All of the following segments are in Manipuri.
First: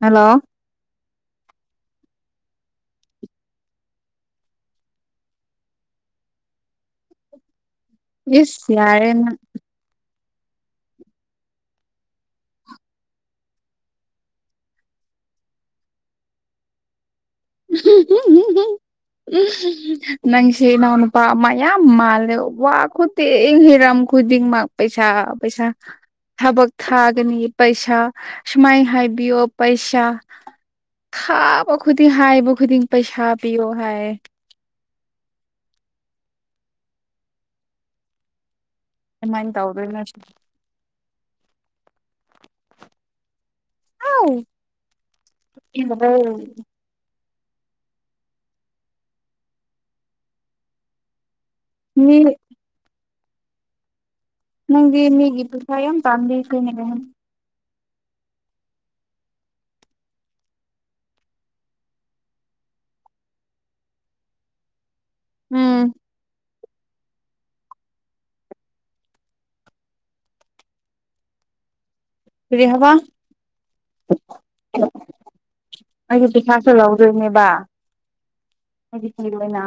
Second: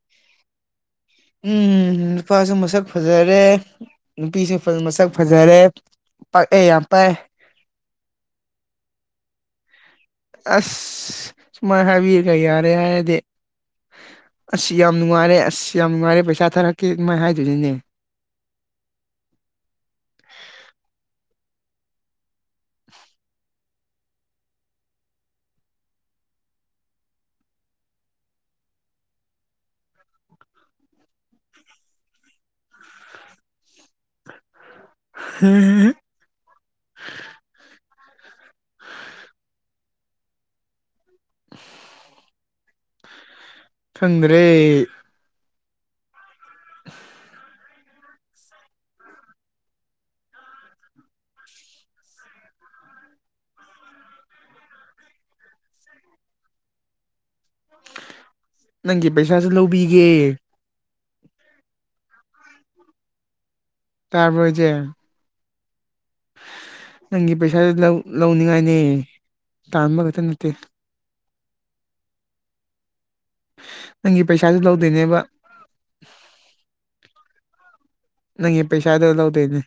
ꯍꯜꯂꯣ ꯎꯝ ꯅꯨꯄꯥꯁꯨ ꯃꯁꯛ ꯐꯖꯔꯦ ꯅꯨꯄꯤꯁꯨ ꯃꯁꯛ ꯐꯖꯔꯦ ꯄꯥꯛꯑꯦ ꯌꯥꯝ ꯄꯥꯏ ꯏꯁ ꯌꯥꯔꯦꯅ ꯑꯁ ꯁꯨꯃꯥꯏꯅ ꯍꯥꯏꯕꯤꯔꯒ ꯌꯥꯔꯦ ꯍꯥꯏꯔꯗꯤ ꯑꯁ ꯌꯥꯝ ꯅꯨꯡꯉꯥꯏꯔꯦ ꯑꯁ ꯌꯥꯝ ꯅꯨꯡꯉꯥꯏꯔꯦ ꯄꯩꯁꯥ ꯊꯥꯔꯛꯀꯦ ꯑꯗꯨꯃꯥꯏ ꯍꯥꯏꯗꯣꯏꯅꯦ ꯝꯝ ꯎꯝ ꯅꯪꯁꯤꯦ ꯏꯅꯥꯎ ꯅꯨꯄꯥ ꯑꯃ ꯌꯥꯝ ꯃꯥꯜꯂꯦ ꯋꯥ ꯈꯨꯗꯤꯡ ꯍꯤꯔꯝ ꯈꯨꯗꯤꯡꯃꯛ ꯄꯩꯁꯥ ꯄꯩꯁꯥ ꯊꯕꯛ ꯊꯥꯒꯅꯤ ꯄꯩꯁꯥ ꯁꯨꯃꯥꯏꯅ ꯍꯥꯏꯕꯤꯌꯣ ꯄꯩꯁꯥ ꯊꯥꯕ ꯈꯨꯗꯤꯡ ꯍꯥꯏꯕ ꯈꯨꯗꯤꯡ ꯄꯩꯁꯥ ꯄꯤꯌꯣ ꯍꯥꯏꯌꯦ ꯍ ꯀꯃꯥꯏꯅ ꯇꯧꯗꯣꯏꯅꯣ ꯁꯤ [unintelligible] ꯈꯪꯗ꯭ꯔꯦ ꯏ ꯍ [unintelligible] ꯃꯤ ꯅꯪꯒꯤ ꯃꯤꯒꯤ ꯄꯁꯥꯏ ꯇꯥꯝꯕꯤ ꯀꯅꯤꯔꯦ ꯅꯪꯒꯤ ꯄꯩꯁꯥꯁꯨ ꯂꯧꯕꯤꯒꯦ ꯇꯥꯔꯕꯁꯦ ꯎꯝ ꯅꯪꯒꯤ ꯄꯩꯁꯥꯁꯨ ꯂꯧꯅꯤꯡꯉꯥꯏꯅꯦ ꯇꯥꯟꯕ ꯈꯛꯇ ꯅꯠꯇꯦ ꯔꯤꯍꯕ ꯅꯪꯒꯤ ꯄꯩꯁꯥꯁꯨ ꯂꯧꯗꯣꯏꯅꯦꯕ ꯑꯩꯒꯤ ꯄꯩꯈꯥꯁꯨ ꯂꯧꯗꯣꯏꯅꯦꯕ ꯅꯪꯒꯤ ꯄꯩꯁꯥꯗꯣ ꯑꯩꯒꯤ ꯐꯤ ꯂꯧꯗꯣꯏꯅꯦ ꯑꯣꯏꯅ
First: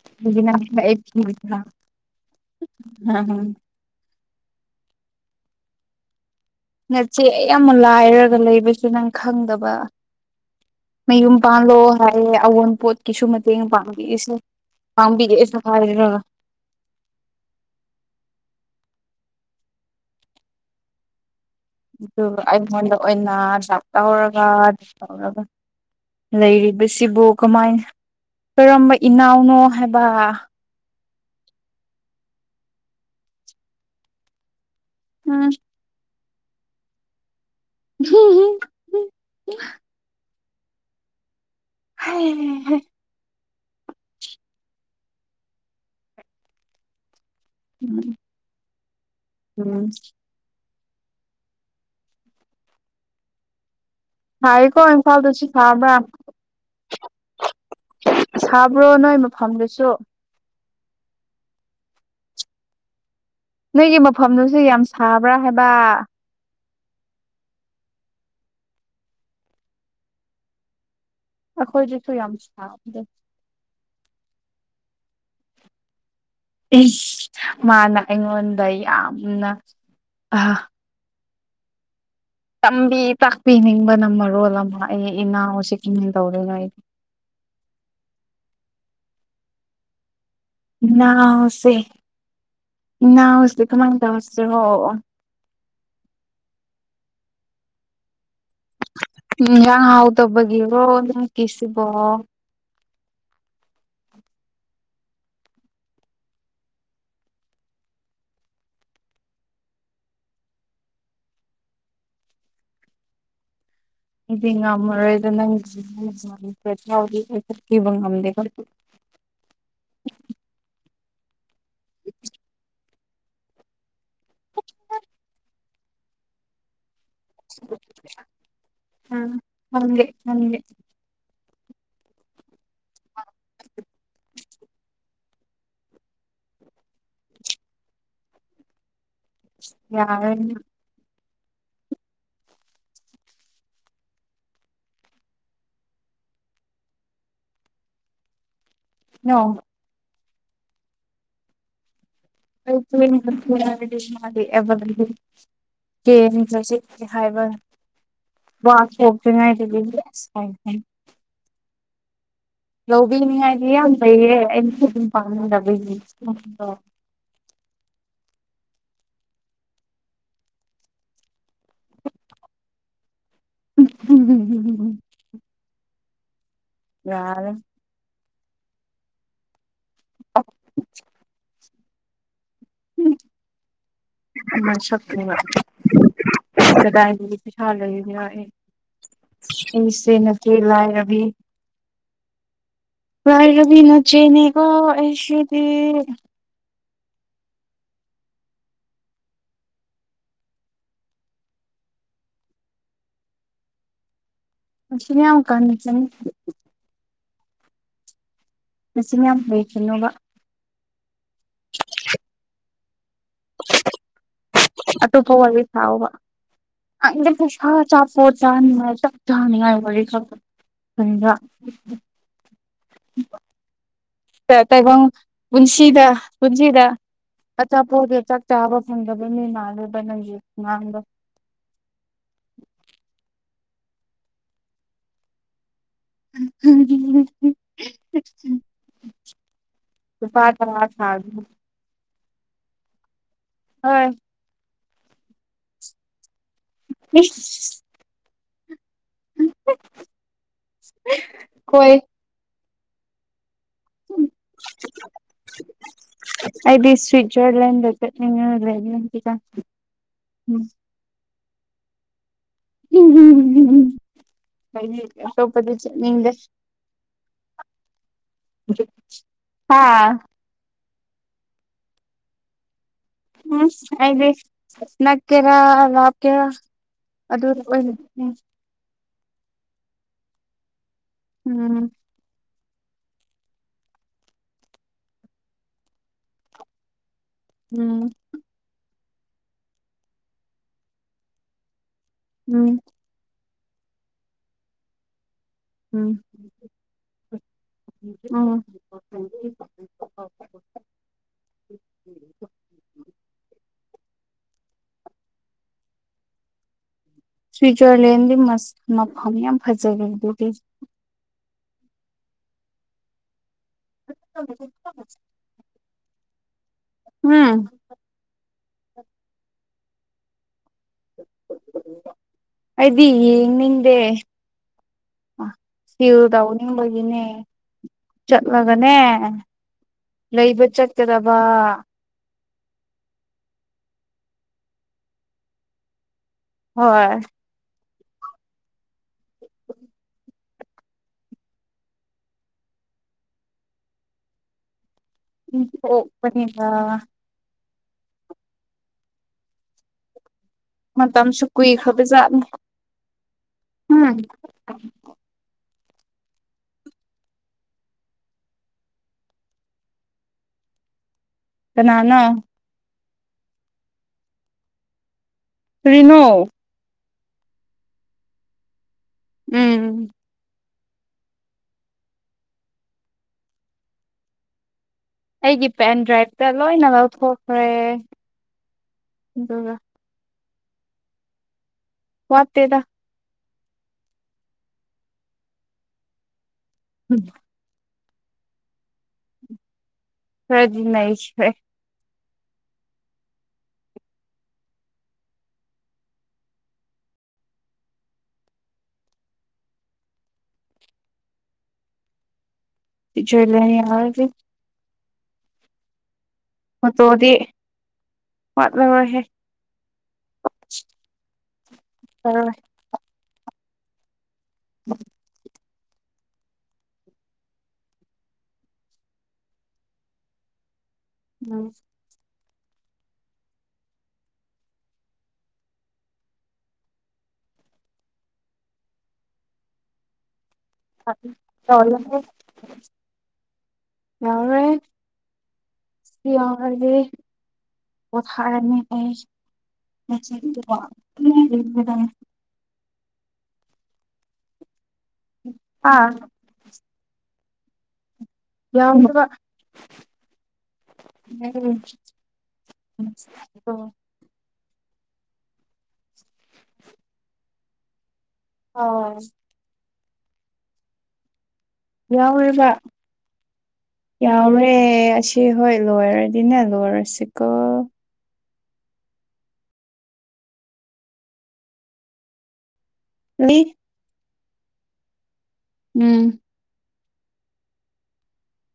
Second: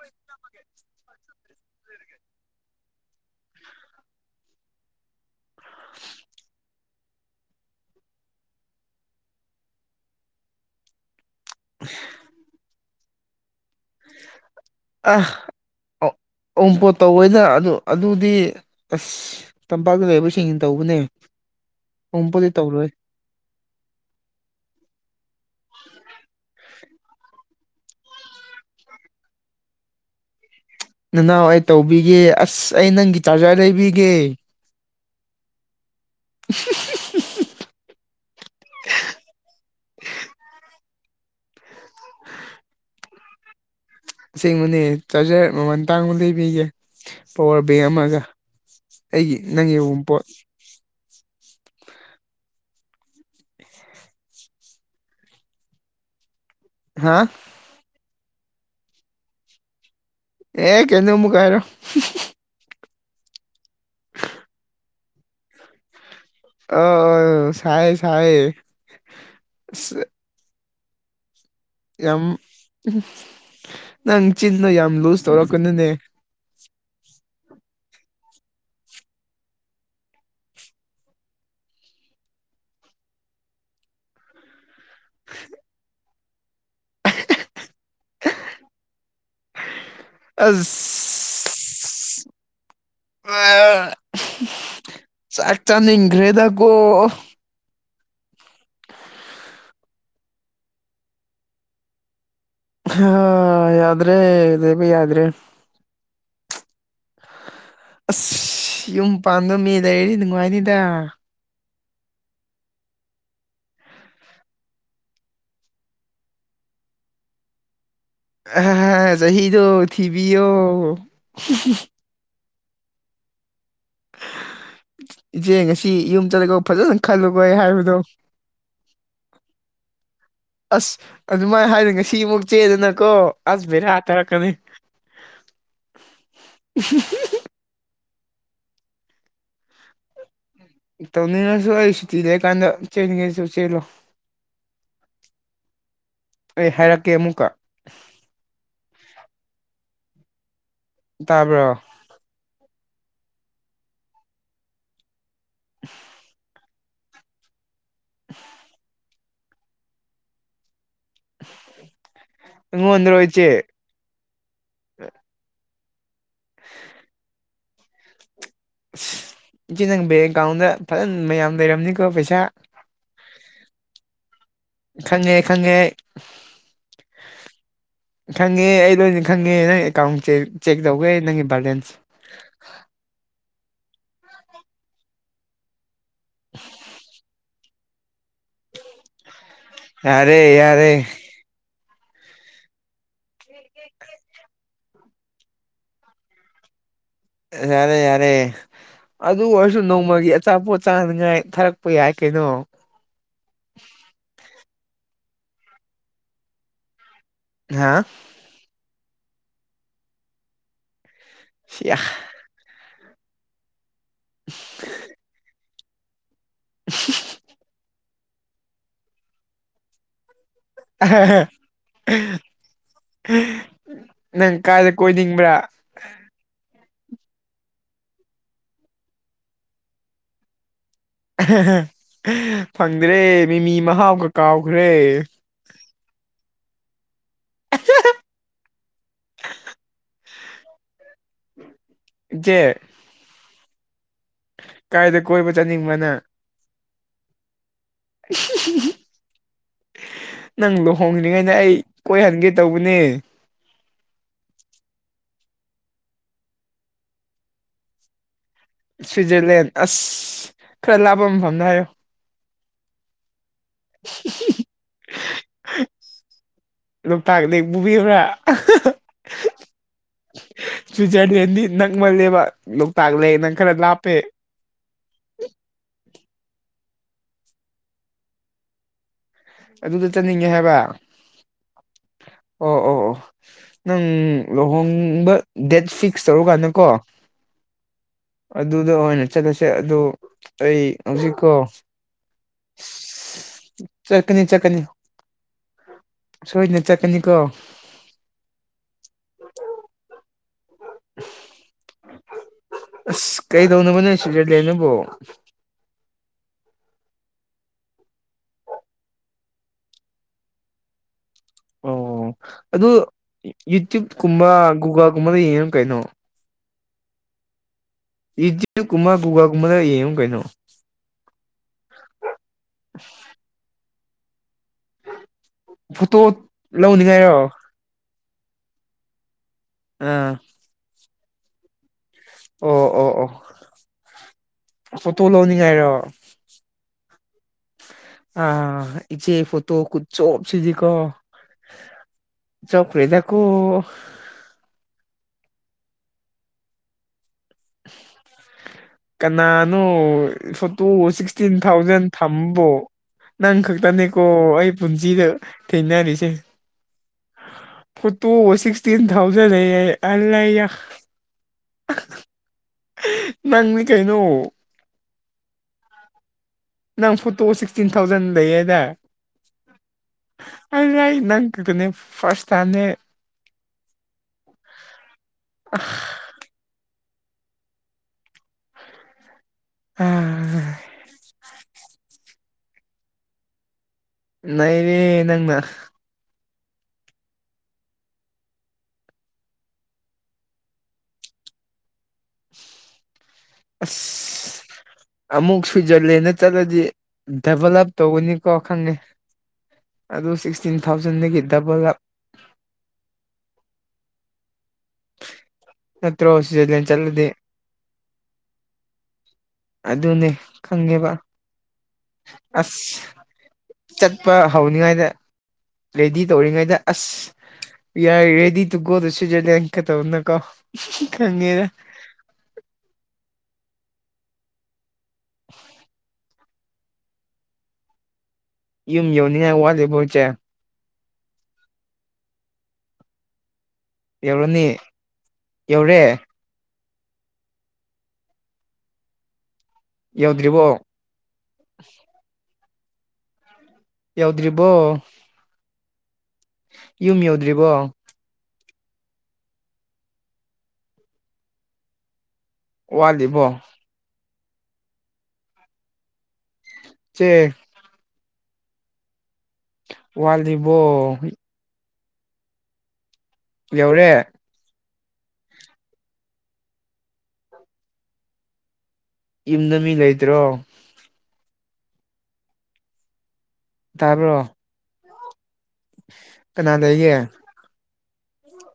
[unintelligible] ꯉꯆꯦ ꯑꯩ ꯑꯃꯨꯛ ꯂꯥꯏꯔꯒ ꯂꯩꯕꯁꯨ ꯅꯪ ꯈꯪꯗꯕ ꯃꯌꯨꯝ ꯄꯥꯡꯜꯂꯣ ꯍꯥꯏꯌꯦ ꯑꯑꯣꯟꯄꯣꯠꯀꯤꯁꯨ ꯃꯇꯦꯡ ꯄꯥꯡꯕꯤꯏꯁꯦ ꯑ ꯄꯥꯡꯕꯤꯔꯛꯑꯦꯁꯨ ꯍꯥꯏꯔꯒ ꯑꯣꯝꯄꯣꯠ ꯇꯧꯋꯅ ꯑꯗꯨ ꯑꯗꯨꯗꯤ ꯑꯁ ꯇꯝꯄꯥꯛꯇ ꯂꯩꯕ ꯁꯤꯡꯁꯤꯅ ꯇꯧꯕꯅꯦ ꯑꯗꯨꯒ ꯑꯃꯨꯛꯄꯨꯗꯤ ꯇꯧꯔꯣꯏ ꯑꯩꯉꯣꯟꯗ ꯑꯣꯏꯅ ꯗꯥꯛ ꯇꯧꯔꯒ ꯇꯧꯔꯒ ꯂꯩꯔꯤꯕꯁꯤꯕꯨ ꯀꯃꯥꯏꯅ ꯀꯔꯝꯕ ꯏꯅꯥꯎꯅꯣ ꯍꯥꯏꯕ ꯅꯅꯥꯎ ꯑꯩ ꯇꯧꯕꯤꯒꯦ ꯑꯁ ꯑꯩ ꯅꯪꯒꯤ ꯆꯥꯔꯖꯔ ꯂꯩꯕꯤꯒꯦ ꯎꯝ [unintelligible] [unintelligible] ꯍꯩ ꯍꯩ ꯑꯁꯦꯡꯕꯅꯦ ꯆꯥꯔꯖꯔ ꯃꯃꯜ ꯇꯥꯡꯕ ꯂꯩꯕꯤꯒꯦ ꯄꯋꯥꯔ ꯕꯦꯡ ꯑꯃꯒ ꯑꯩꯒꯤ ꯅꯪ ꯎꯝ ꯑꯌꯟꯄꯣ ꯍꯥꯏ ꯀꯣ ꯏꯝꯐꯥꯜ ꯁꯤ ꯈꯥꯕ꯭ꯔ ꯍꯥ ꯁꯥꯕ꯭ꯔꯣ ꯅꯣꯏ ꯃꯐꯝꯗꯨꯁꯨ ꯑꯦ ꯀꯩꯅꯣꯃꯨ ꯀꯥꯏꯔꯣ ꯅꯣꯏꯒꯤ ꯃꯐꯝꯗꯨꯁꯨ ꯌꯥꯝ ꯁꯥꯕ꯭ꯔꯥ ꯍꯥꯏꯕ ꯑꯣ ꯁꯋꯌꯦ ꯁꯋ ꯑꯩꯈꯣꯏꯗꯁꯨ ꯌꯥꯝ ꯁꯥꯕꯗꯣ ꯅꯪ ꯆꯤꯟꯅ ꯌꯥꯝ ꯂꯨꯖ ꯇꯧꯔꯛꯀꯅꯨꯅꯦ ꯃꯥꯅ ꯑꯩꯉꯣꯟꯗ ꯌꯥꯝꯅ ꯑ ꯇꯝꯕꯤ ꯇꯥꯛꯄꯤꯅꯤꯡꯕꯅ ꯃꯔꯣꯜ ꯑꯃ ꯑꯩ ꯏꯅꯥꯎꯁꯤ ꯀ ꯇꯧꯔꯤꯅꯣ ꯑꯩꯗꯤ ꯑꯁ ꯅꯥꯎꯁꯦ ꯅꯅꯥꯎ ꯁꯦ ꯀꯃꯥꯏ ꯑ ꯇꯧꯁꯦꯔ꯫ ꯆꯥꯛ ꯆꯥꯟꯒ꯭ꯔꯦꯗꯒꯣ ꯏꯁꯥꯅ ꯍꯥꯎꯇꯕꯒꯤꯔꯣ ꯅꯪꯒꯤꯁꯕꯣ ꯑ ꯌꯥꯗ꯭ꯔꯦ ꯂꯩꯕ ꯌꯥꯗ꯭ꯔꯦ ꯑꯁ ꯌꯨꯝ ꯄꯥꯟꯗ ꯃꯤ ꯂꯩꯔꯤ ꯅꯨꯡꯉꯥꯏꯅꯤꯗ ꯑꯩꯗꯤ ꯉꯝꯃꯔꯣꯏꯗ ꯅꯪꯒꯤꯗꯤ ꯑꯩ ꯆꯠꯈꯤꯕ ꯉꯝꯗꯦ ꯑ ꯆꯍꯤꯗꯣ ꯊꯤꯕꯤꯌꯣ [inaudible] ꯏꯆꯦ ꯉꯁꯤ ꯌꯨꯝ ꯆꯂꯒ ꯐꯖꯅ ꯈꯜꯂꯨꯕꯣꯏ ꯍꯥꯏꯕꯗꯣ ꯈꯪꯗꯦ ꯈꯪꯗꯦ ꯑꯁ ꯑꯗꯨꯃꯥꯏꯅ ꯍꯥꯏꯔꯒꯞꯉꯁꯤꯃꯨꯛ ꯆꯦꯗꯅꯀꯣ ꯑꯁ ꯕꯦꯔꯥ ꯀꯥꯔꯛꯀꯅꯤ [unintelligible] ꯌꯥꯔꯅꯪ ꯇꯧꯅꯤꯡꯉꯁꯨ ꯑꯩ ꯁꯨꯇꯤ ꯂꯩ ꯀꯥꯟꯗ ꯆꯦꯟꯅꯤꯡꯉꯦꯁꯨ ꯆꯦꯜꯂꯣ ꯫ ꯑꯩ ꯍꯥꯏꯔꯛꯀꯦ ꯑꯃꯨꯛꯀ [unintelligible] ꯇꯥꯕ꯭ꯔꯣ ꯑꯩ ꯃꯥꯗꯤ [unintelligible] ꯍꯥꯏꯕ ꯋꯥ ꯊꯣꯛꯇ꯭ꯔꯤꯉꯩꯗꯨꯗꯒꯤꯗꯤ ꯑꯁꯥꯏ [unintelligible] ꯂꯧꯕꯤꯅꯤ ꯏꯆꯦ ꯍꯥꯏꯔꯗꯤ ꯌꯥꯝ ꯐꯩꯌ [unintelligible] ꯑꯁ ꯏꯆꯦ ꯅꯪ ꯕꯦꯡ ꯑꯦꯀꯥꯎꯟꯗ ꯐꯖꯅ ꯃꯌꯥꯝ ꯂꯩꯔꯝꯅꯤꯀꯣ ꯄꯩꯁꯥ ꯫ [unintelligible] ꯈꯪꯉꯦ ꯈꯪꯉꯦ ꯌꯥꯔ ꯈꯪꯉꯦ ꯑꯩ ꯂꯣꯏꯅ ꯈꯪꯉꯦ ꯅꯪ ꯑꯦꯀꯥꯎꯟꯁꯦ ꯆꯦꯛ ꯇꯧꯒꯦ ꯅꯪꯒꯤ ꯕꯦꯂꯦꯟꯁ [unintelligible] ꯃꯁꯛ ꯇꯨꯒ ꯀꯗꯥꯏ ꯗꯒꯤ ꯄꯩꯁꯥ ꯂꯩꯔꯕꯥ ꯑꯩ ꯑꯩꯁꯦ ꯌꯥꯔꯦ ꯅꯆꯦ ꯌꯥꯔꯦ ꯂꯥꯏꯔꯕꯤ ꯥꯅꯪꯒꯤꯗꯤ ꯅꯆꯦꯅꯦꯀꯣ ꯑꯦꯁꯗꯤ ꯌꯥꯔꯦ ꯌꯥꯔꯦ ꯑꯗꯨ ꯑꯣꯏꯔꯁꯨ ꯅꯣꯡꯃꯒꯤ ꯑꯆꯥꯄꯣꯠ ꯆꯥꯅꯤꯉꯥꯏ ꯊꯥꯔꯛꯄ ꯌꯥꯏ ꯀꯩꯅꯣ ꯫ ꯔꯁꯤ ꯌꯥꯝ ꯀꯪꯉꯤ ꯅꯪꯁꯤ꯫ ꯍꯥ ꯅꯆꯤꯟ ꯌꯥꯝ ꯍꯩꯒꯅꯣꯕ ꯁꯤꯌꯥ ꯑꯇꯣꯞꯄ ꯋꯥꯔꯤ ꯁꯥꯥꯎꯕ ꯑ ꯄꯣꯠ ꯆꯥꯅꯤꯡꯉꯥꯏ ꯆꯥꯛ ꯆꯥꯅꯤꯡꯉꯥꯏ ꯋꯥꯔꯤꯈꯛꯇ ꯀꯔꯤꯔꯥ ꯎꯝ [inaudible] ꯇꯩꯕꯪ ꯄꯨꯟꯁꯤꯗ ꯄꯨꯟꯁꯤꯗ ꯑꯆꯥꯄꯣꯠꯒꯤ ꯆꯥꯛ ꯆꯥꯕ ꯐꯪꯗꯕ ꯃꯤ ꯃꯥꯜꯂꯦꯕ ꯅꯪꯒꯤ ꯈꯨꯉꯥꯡꯗꯣ ꯐꯪꯗ꯭ꯔꯦ ꯃꯤꯃꯤ ꯃꯍꯥꯎꯒ ꯀꯥꯎꯈ꯭ꯔꯦ ꯫ [unintelligible] ꯂꯨꯄꯥ ꯇꯔꯥ ꯐꯒꯅꯤ ꯏꯆꯦ ꯍꯣꯏ ꯀꯥꯏꯗ ꯀꯣꯏꯕ ꯆꯠꯅꯤꯡꯕ ꯅꯪ ꯏꯁ ꯅꯪ ꯂꯨꯍꯣꯡꯗ꯭ꯔꯤꯉꯩꯗ ꯑꯩ ꯍꯣꯏ ꯀꯣꯏꯍꯟꯒꯦ ꯇꯧꯕꯅꯦ ꯑꯩꯗꯤ ꯁ꯭ꯋꯤꯠꯖꯥꯔꯂꯦꯟ ꯗ ꯆꯠꯅꯤꯡꯌꯦ ꯁ꯭ꯋꯤꯖꯔꯂꯦꯟ ꯑꯁ ꯈꯔ ꯂꯥꯄ ꯃꯐꯝꯗ ꯍꯥꯏꯌꯣ ꯎꯝꯝ ꯑꯇꯣꯞꯄꯗꯤ ꯆꯠꯅꯤꯡꯗꯦ ꯂꯣꯛꯇꯥꯛ ꯂꯦꯛ ꯄꯨꯕꯤꯌꯨꯔꯥ ꯍꯥ ꯁ꯭ꯋꯤꯠꯖꯔꯂꯦꯟꯗꯤ ꯅꯪ ꯃꯜꯂꯦꯕ ꯂꯣꯛꯇꯥꯛ ꯂꯦꯛꯅ ꯈꯔ ꯂꯥꯞꯄꯦ ꯅꯛꯀꯦꯔ ꯂꯞꯀꯦꯔ ꯑꯗꯨ ꯑꯣꯏ ꯑꯗꯨꯗ ꯆꯠꯅꯤꯡꯉꯦ ꯍꯥꯏꯕ ꯎꯝ ꯑꯣ ꯑꯣ ꯑꯣ ꯅꯪ ꯂꯨꯍꯣꯡꯕ ꯗꯦꯠ ꯐꯤꯛꯁ ꯇꯧꯔꯀꯥꯟꯗ ꯀꯣ ꯎꯝ ꯑꯗꯨꯗ ꯑꯣꯏꯅ ꯆꯠꯂꯁꯦ ꯑꯗꯨ ꯑꯩ ꯍꯧꯖꯤꯛꯀꯣ ꯎꯝ ꯆꯠꯀꯅꯤ ꯆꯠꯀꯅꯤ ꯁꯣꯏꯗꯅ ꯆꯠꯀꯅꯤꯀꯣ ꯑꯥꯎ ꯑꯁ ꯀꯩꯗꯧꯅꯕꯅꯦ ꯁ꯭ꯋꯤꯖꯔꯂꯦꯟꯗꯨꯕꯨ ꯁ꯭ꯋꯤꯠꯖꯔꯂꯦꯟꯗꯤ ꯃꯐꯝ ꯌꯥꯝ ꯐꯖꯕꯗꯨꯗꯤ ꯑꯣ ꯑꯗꯨ ꯌꯨꯇ꯭ꯨꯞꯀꯨꯝꯕ ꯒꯣꯒꯜꯒꯨꯝꯕꯗ ꯌꯦꯡꯉꯣ ꯀꯩꯅꯣ ꯎꯝ ꯌꯨꯇꯨꯞ ꯀꯨꯝꯒ ꯀꯨꯒꯥꯜꯒꯨꯝꯕꯗ ꯌꯦꯡꯉꯨ ꯀꯩꯅꯣ ꯑꯩꯗꯤ ꯌꯦꯡꯅꯤꯡꯗꯦ ꯁꯤꯜ ꯐꯣꯇꯣ ꯇꯥꯎꯅꯤꯡꯕꯒꯤꯅꯦ ꯂꯧꯅꯤꯡꯉꯥꯏꯔꯣ ꯆꯠꯂꯒꯅꯦ ꯑꯥ ꯂꯩꯕ ꯆꯠꯀꯗꯕ ꯑꯣ ꯑꯣ ꯑꯣ ꯐꯣꯇꯣ ꯂꯧꯅꯤꯡꯉꯥꯏꯔꯣ ꯍꯣꯏ ꯑꯥ ꯏꯆꯦ ꯐꯣꯇꯣ ꯈꯨꯆꯣꯞ ꯁꯤꯗꯤ ꯀꯣ ꯆꯣꯞꯈ꯭ꯔꯦ ꯗꯒꯣ ꯎ ꯑꯣꯄꯅꯤꯕ [inaudible] ꯀꯅꯥꯅꯣ ꯐꯨꯠ ꯇꯨ ꯃꯇꯝꯁꯨ ꯁꯤꯛꯁꯇꯤꯟ ꯊꯥꯎꯖꯟ ꯀꯨꯏꯈ꯭ꯔꯕꯖꯥꯠꯅꯤ ꯊꯝꯕꯣ ꯅꯪ ꯎꯝ ꯈꯛꯇꯅꯦꯀꯣ ꯑꯩ ꯄꯨꯟꯁꯤꯗ ꯊꯦꯡꯅꯔꯤꯁꯦ ꯐꯣꯇꯣꯕꯨ ꯁꯤꯛꯁꯇꯤꯟ ꯊꯥꯎꯖꯟꯗ ꯑꯦ ꯑꯔꯥꯌꯥ ꯀꯅꯥꯅꯣ ꯅꯪꯅꯤ ꯀꯩꯅꯣ ꯀꯔꯤꯅꯣ ꯅꯪ ꯐꯣꯇꯣ ꯁꯤꯛꯁꯇꯤꯟ ꯊꯥꯎꯖꯟ ꯂꯩꯌꯦꯗ ꯎꯝ ꯑꯗꯨ ꯑꯩ ꯅꯪꯈꯛꯇꯅꯦ ꯐꯥꯔꯁꯇ ꯇꯥꯏꯝꯅꯦ [inaudible] ꯑꯩꯒꯤ ꯄꯦꯟ ꯗ꯭ꯔꯥꯏꯚꯇ ꯂꯣꯏꯅ ꯂꯧꯊꯣꯛꯈ꯭ꯔꯦ ꯑꯗꯨꯒ ꯑꯥ ꯋꯥꯠꯇꯦꯗ ꯅꯩꯔꯦ ꯅꯪꯅ ꯎꯝ ꯈꯔꯗꯤ ꯅꯩꯈ꯭ꯔꯦ ꯑꯁꯁ ꯑꯃꯨꯛ ꯁ꯭ꯋꯤꯖꯔꯂꯦꯟꯗ ꯆꯠꯂꯗꯤ ꯗꯦꯕꯂꯞ ꯇꯧꯒꯅꯤꯀꯣ ꯈꯪꯉꯦ ꯑꯗꯨ ꯁꯤꯛꯁꯇꯤꯟ ꯊꯥꯎꯖꯟꯗꯒꯤ ꯗꯦꯕꯔꯥꯞ ꯁꯨꯣꯏ ꯂ ꯑꯒꯦ [inaudible] ꯅꯠꯇ꯭ꯔꯣ ꯁ꯭ꯋꯤꯖꯂꯦꯟ ꯆꯠꯂꯗꯤ ꯐꯣꯇꯣꯗꯤ ꯋꯥꯠꯂꯔꯣꯏꯍꯦ ꯑꯗꯨꯅꯦ ꯈꯪꯉꯦꯕ ꯇꯧꯔꯣꯏ ꯑꯁ ꯆꯠꯄ ꯍꯧꯅꯤꯉꯥꯏꯗ ꯔꯦꯗꯤ ꯇꯧꯔꯤꯉꯩꯗ as we are ready to go to Switzerland ꯀ ꯇꯧꯅꯗꯀꯣ ꯈꯪꯉꯦꯗ ꯎꯝ [unintelligible] ꯌꯨꯝ ꯌꯧꯅꯤꯡꯉꯥꯏ ꯋꯥꯠꯂꯤꯕꯣ ꯏꯆꯦ [inaudible] ꯌꯥꯎꯔꯦ ꯌꯧꯔꯅꯤ ꯌꯧꯔꯦ ꯁꯤ ꯌꯥꯎꯔꯗꯤ ꯄꯣꯊꯥꯔꯅꯤ ꯑꯩ ꯌꯧꯗ꯭ꯔꯤꯕꯣ [inaudible] [inaudible] ꯌꯧꯗ꯭ꯔꯤꯕꯣ ꯑꯥ ꯌꯨꯝ ꯌꯧꯗ꯭ꯔꯤꯕꯣ [unintelligible] ꯋꯥꯠꯂꯤꯕꯣ [inaudible] ꯆꯦ [unintelligible] ꯋꯥꯠꯂꯤꯕꯣ ꯌꯥꯎꯔꯦꯕ ꯌꯧꯔꯦ ꯌꯥꯎꯔꯦ ꯑꯁꯤ ꯍꯣꯏ ꯂꯣꯏꯔꯗꯤꯅꯦ ꯂꯣꯏꯔꯁꯤꯀꯣ ꯌꯨꯝꯗ ꯃꯤ ꯂꯩꯇ꯭ꯔꯣ ꯂꯩ ꯇꯥꯕꯔꯣ ꯎꯝ ꯀꯅꯥ ꯂꯩꯒꯦ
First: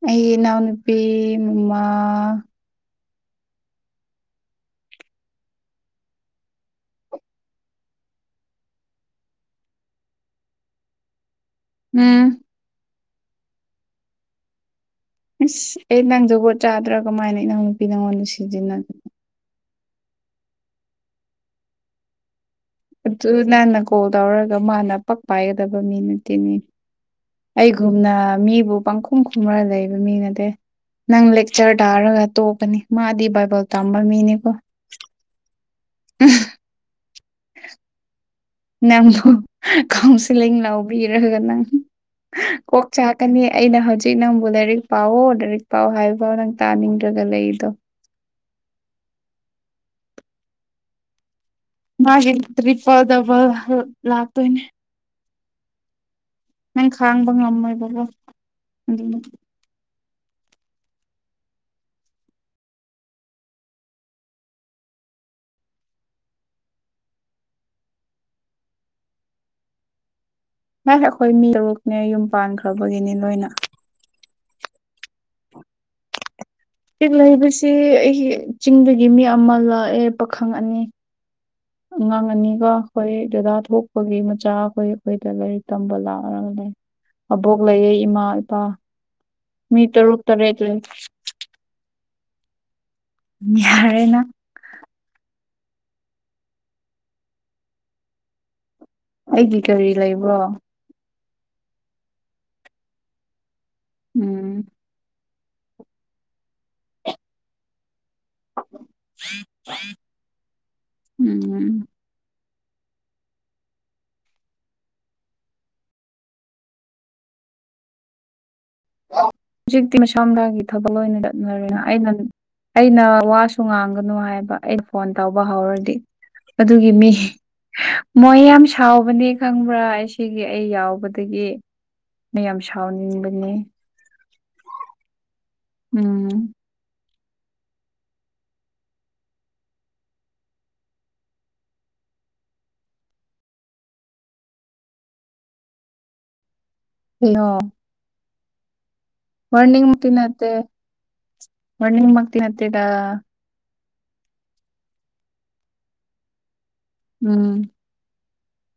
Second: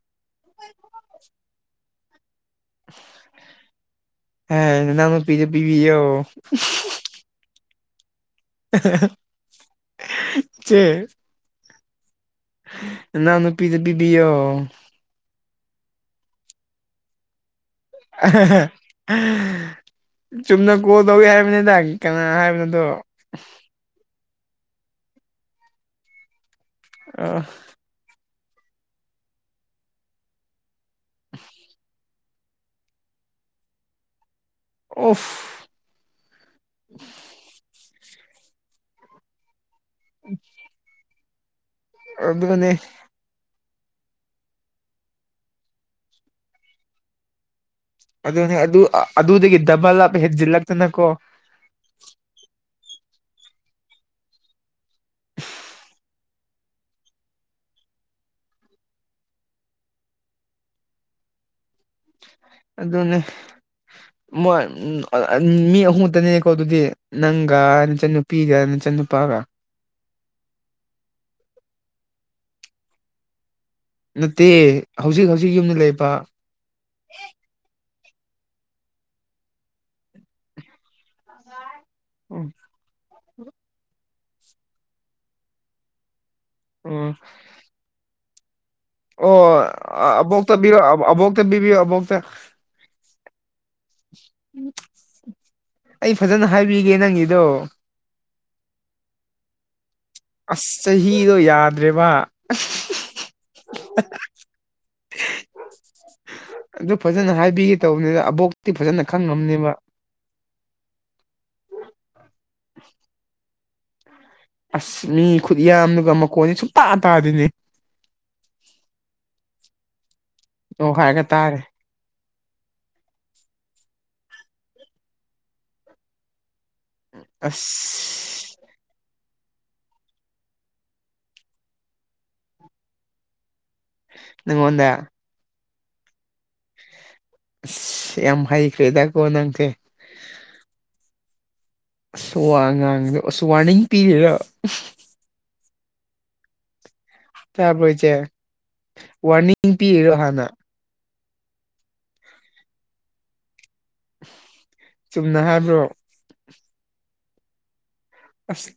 ꯑꯩ ꯏꯅꯥꯎ ꯅꯨꯄꯤ ꯃꯃꯥ [inaudible] ꯍ ꯅꯅꯥꯎꯅꯨꯄꯤꯗꯣ ꯄꯤꯕꯤꯑꯣ [unintelligible] ꯆꯦ ꯎꯝ ꯅꯅꯥꯎꯅꯨꯄꯤꯗꯨ ꯄꯤꯕꯤꯌꯣ ꯑꯩꯁ ꯑꯩ ꯅꯪ ꯖꯨꯒꯣꯠ ꯆꯗ꯭ꯔꯥꯒ ꯀꯃꯥꯏꯅ ꯏꯅꯥꯎ ꯅꯨꯄꯤ ꯅꯪꯉꯣꯟꯗ ꯁꯤꯖꯤꯅ ꯆꯨꯝꯅ ꯀꯣꯜ ꯇꯧꯒꯦ ꯍꯥꯏꯕꯅꯤꯗ ꯀꯅꯥ ꯍꯥꯏꯕꯅꯣꯗꯣ ꯑꯗꯨ ꯅꯪꯅ ꯀꯣꯜ ꯇꯧꯔꯒ ꯃꯥꯅ ꯄꯛ ꯄꯥꯏꯒꯗꯕ ꯃꯤ ꯅꯠꯇꯦꯅꯦ ꯑ ꯑꯩꯒꯨꯝꯅ ꯃꯤꯕꯨ ꯄꯥꯡꯈꯨꯝ ꯈꯨꯝꯃꯒ ꯂꯩꯕ ꯃꯤꯅꯠꯇꯦ꯫ ꯅꯪ ꯂꯦꯛꯆꯔ ꯇꯥꯔꯒ ꯇꯣꯛꯀꯅꯤ ꯃꯥꯗꯤ ꯕꯥꯏꯕꯜ ꯇꯝꯕ ꯃꯤꯅꯤꯀꯣ꯫ ꯑꯣꯐ꯫ ꯅꯪꯁꯨ ꯀꯥꯎꯟꯁꯤꯂꯤꯡ ꯂꯧꯕꯤ꯫ ꯅꯪ ꯑꯗꯨꯅꯦ ꯀꯣꯛ ꯆꯥꯛ꯫ ꯀꯅꯤ ꯑꯩꯅ ꯍꯧꯖꯤꯛ ꯅꯪꯕꯨ ꯂꯥꯏꯔꯤꯛ ꯄꯥꯑꯣ ꯂꯥꯏꯔꯤꯛ ꯄꯥꯎꯑꯣ ꯍꯥꯏꯕꯐꯥꯎ ꯅꯪ ꯇꯥꯅꯤꯡꯗ꯭ꯔꯒ ꯂꯩꯔꯤꯗꯣ꯫ ꯑꯗꯨꯅꯦ ꯑꯗꯨ ꯑꯗꯨꯗꯒꯤ ꯗꯕꯜ ꯑꯞ ꯍꯦꯟꯖꯤꯜꯂꯛꯇꯅꯀꯣ ꯃꯥꯒꯤ ꯇ꯭ꯔꯤꯄꯜ ꯗꯕꯜ ꯂꯥꯛꯇꯣꯏꯅꯦ ꯅꯪ ꯈꯥꯡꯕ ꯉꯝꯃꯣꯏ [unintelligible] ꯑꯗꯨꯅꯦ ꯃꯣꯏ ꯃꯤ ꯑꯍꯨꯝ ꯈꯛꯇꯅꯦꯀꯣ ꯑꯗꯨꯗꯤ ꯅꯪꯒ ꯅꯆꯟꯅꯨꯄꯤꯒ ꯅꯆꯟꯅꯨꯄꯥꯒ ꯍꯥꯏ ꯑꯩꯈꯣꯏ ꯃꯤ ꯇꯔꯨꯛꯅꯦ ꯌꯨꯝ ꯄꯥꯟꯈ꯭ꯔꯕꯒꯤꯅꯤ ꯂꯣꯏꯅ ꯅꯠꯇꯦ ꯍꯧꯖꯤꯛ ꯍꯧꯖꯤꯛ ꯌꯨꯝꯗ ꯂꯩꯕ꯫ ꯍꯧꯖꯤꯛ ꯂꯩꯕꯁꯤ ꯑꯩꯒꯤ ꯆꯤꯡꯗꯒꯤ ꯃꯤ ꯑꯃ ꯂꯥꯛꯑꯦ ꯄꯥꯈꯪ ꯑꯅꯤ꯫ ꯑꯉꯥꯡ ꯎꯝ ꯑꯅꯤꯒ ꯑꯩꯈꯣꯏ ꯗꯥꯗꯥ ꯊꯣꯛꯄꯒꯤ ꯃꯆꯥ ꯑꯩꯈꯣꯏ ꯑꯩꯈꯣꯏꯗ ꯂꯥꯏꯔꯤꯛ ꯇꯝꯕ ꯂꯥꯛꯑꯒ ꯂꯩ꯫ ꯑꯣ꯫ ꯑꯕꯣꯛ ꯂꯩꯌꯦ ꯏꯃꯥ ꯏꯄꯥ꯫ ꯃꯤ ꯑꯣ ꯇꯔꯨꯛ ꯑꯕꯣꯛꯇ ꯇꯔꯦꯠ ꯂꯩ ꯕꯤꯌꯣ ꯑꯃꯨꯛꯇ ꯄꯤꯕꯤꯌꯨ ꯑꯕꯣꯛꯇ꯫ ꯌꯥꯔꯦꯅ꯫ ꯑꯩ ꯐꯖꯅ ꯍꯥꯏꯕꯤꯒꯦ ꯅꯪꯒꯤꯗꯣ꯫ ꯑꯩꯒꯤ ꯀꯔꯤ ꯂꯩꯕ꯭ꯔꯣ꯫ ꯑꯁ ꯆꯍꯤꯗꯣ ꯌꯥꯗ꯭ꯔꯦꯕ꯫ ꯎꯝ ꯑꯗꯨ ꯐꯖꯅ ꯍꯥꯏꯕꯤꯒꯦ ꯇꯧꯕꯅꯤꯗ ꯑꯕꯣꯛꯇꯤ ꯐꯖꯅ ꯈꯪꯉꯝꯅꯤꯃꯥ꯫ ꯎꯝ꯫ [inaudible] [unintelligible] ꯑꯁ ꯃꯤ ꯈꯨꯠ ꯌꯥꯝꯗꯨꯒ ꯃꯈꯣꯟꯅꯤ ꯁꯨꯡ ꯇꯥ ꯇꯥꯗꯦꯅꯦ꯫ ꯍꯧꯖꯤꯛꯇꯤ ꯃꯁꯥ ꯃꯁꯥꯒꯤ ꯊꯕꯛ ꯑꯣ ꯂꯣꯏꯅ ꯍꯥꯏꯔꯒ ꯇꯥꯔꯦ ꯆꯠꯅꯔꯦꯅ꯫ ꯑꯩꯅ ꯑꯩꯅ ꯋꯥꯁꯨ ꯉꯥꯡꯒꯅꯣ ꯍꯥꯏꯕ ꯑꯩꯅ ꯐꯣꯟ ꯇꯧꯕ ꯍꯧꯔꯗꯤ꯫ ꯑꯗꯨꯒꯤ ꯃꯤ꯫ ꯃꯣꯏ ꯑꯁ ꯌꯥꯝ ꯁꯥꯎꯕꯅꯦ ꯈꯪꯕ꯭ꯔꯥ ꯁꯤꯒꯤ ꯑꯩ ꯌꯥꯎꯕꯗꯒꯤ꯫ ꯃꯌꯥꯝ ꯁꯥꯎꯅꯤꯡꯕꯅꯦ꯫ ꯅꯪꯉꯣꯟꯗ꯫ ꯎꯝ꯫ ꯑꯁ ꯌꯥꯝ ꯍꯩꯈ꯭ꯔꯦꯗꯥꯀꯣ ꯅꯪꯁꯦ꯫ ꯑꯁ ꯋꯥꯉꯥꯡꯗꯣ ꯑꯁ ꯋꯥꯔꯅꯤꯡ ꯄꯤꯔꯤꯔ꯫ ꯀꯩꯅꯣ ꯇꯕꯔꯣ ꯏꯁꯦ꯫ ꯋꯥꯔꯅꯤꯡꯗꯤ ꯅꯠꯇꯦ ꯋꯥꯔꯅꯤꯡ ꯃꯛꯇꯤ ꯅꯠꯇꯦꯗꯥ꫰꫰ ꯆꯨꯝꯅ ꯍꯥꯏꯕ꯭ꯔꯣ꯫ ꯎꯝ꯫ ꯑꯁ꯫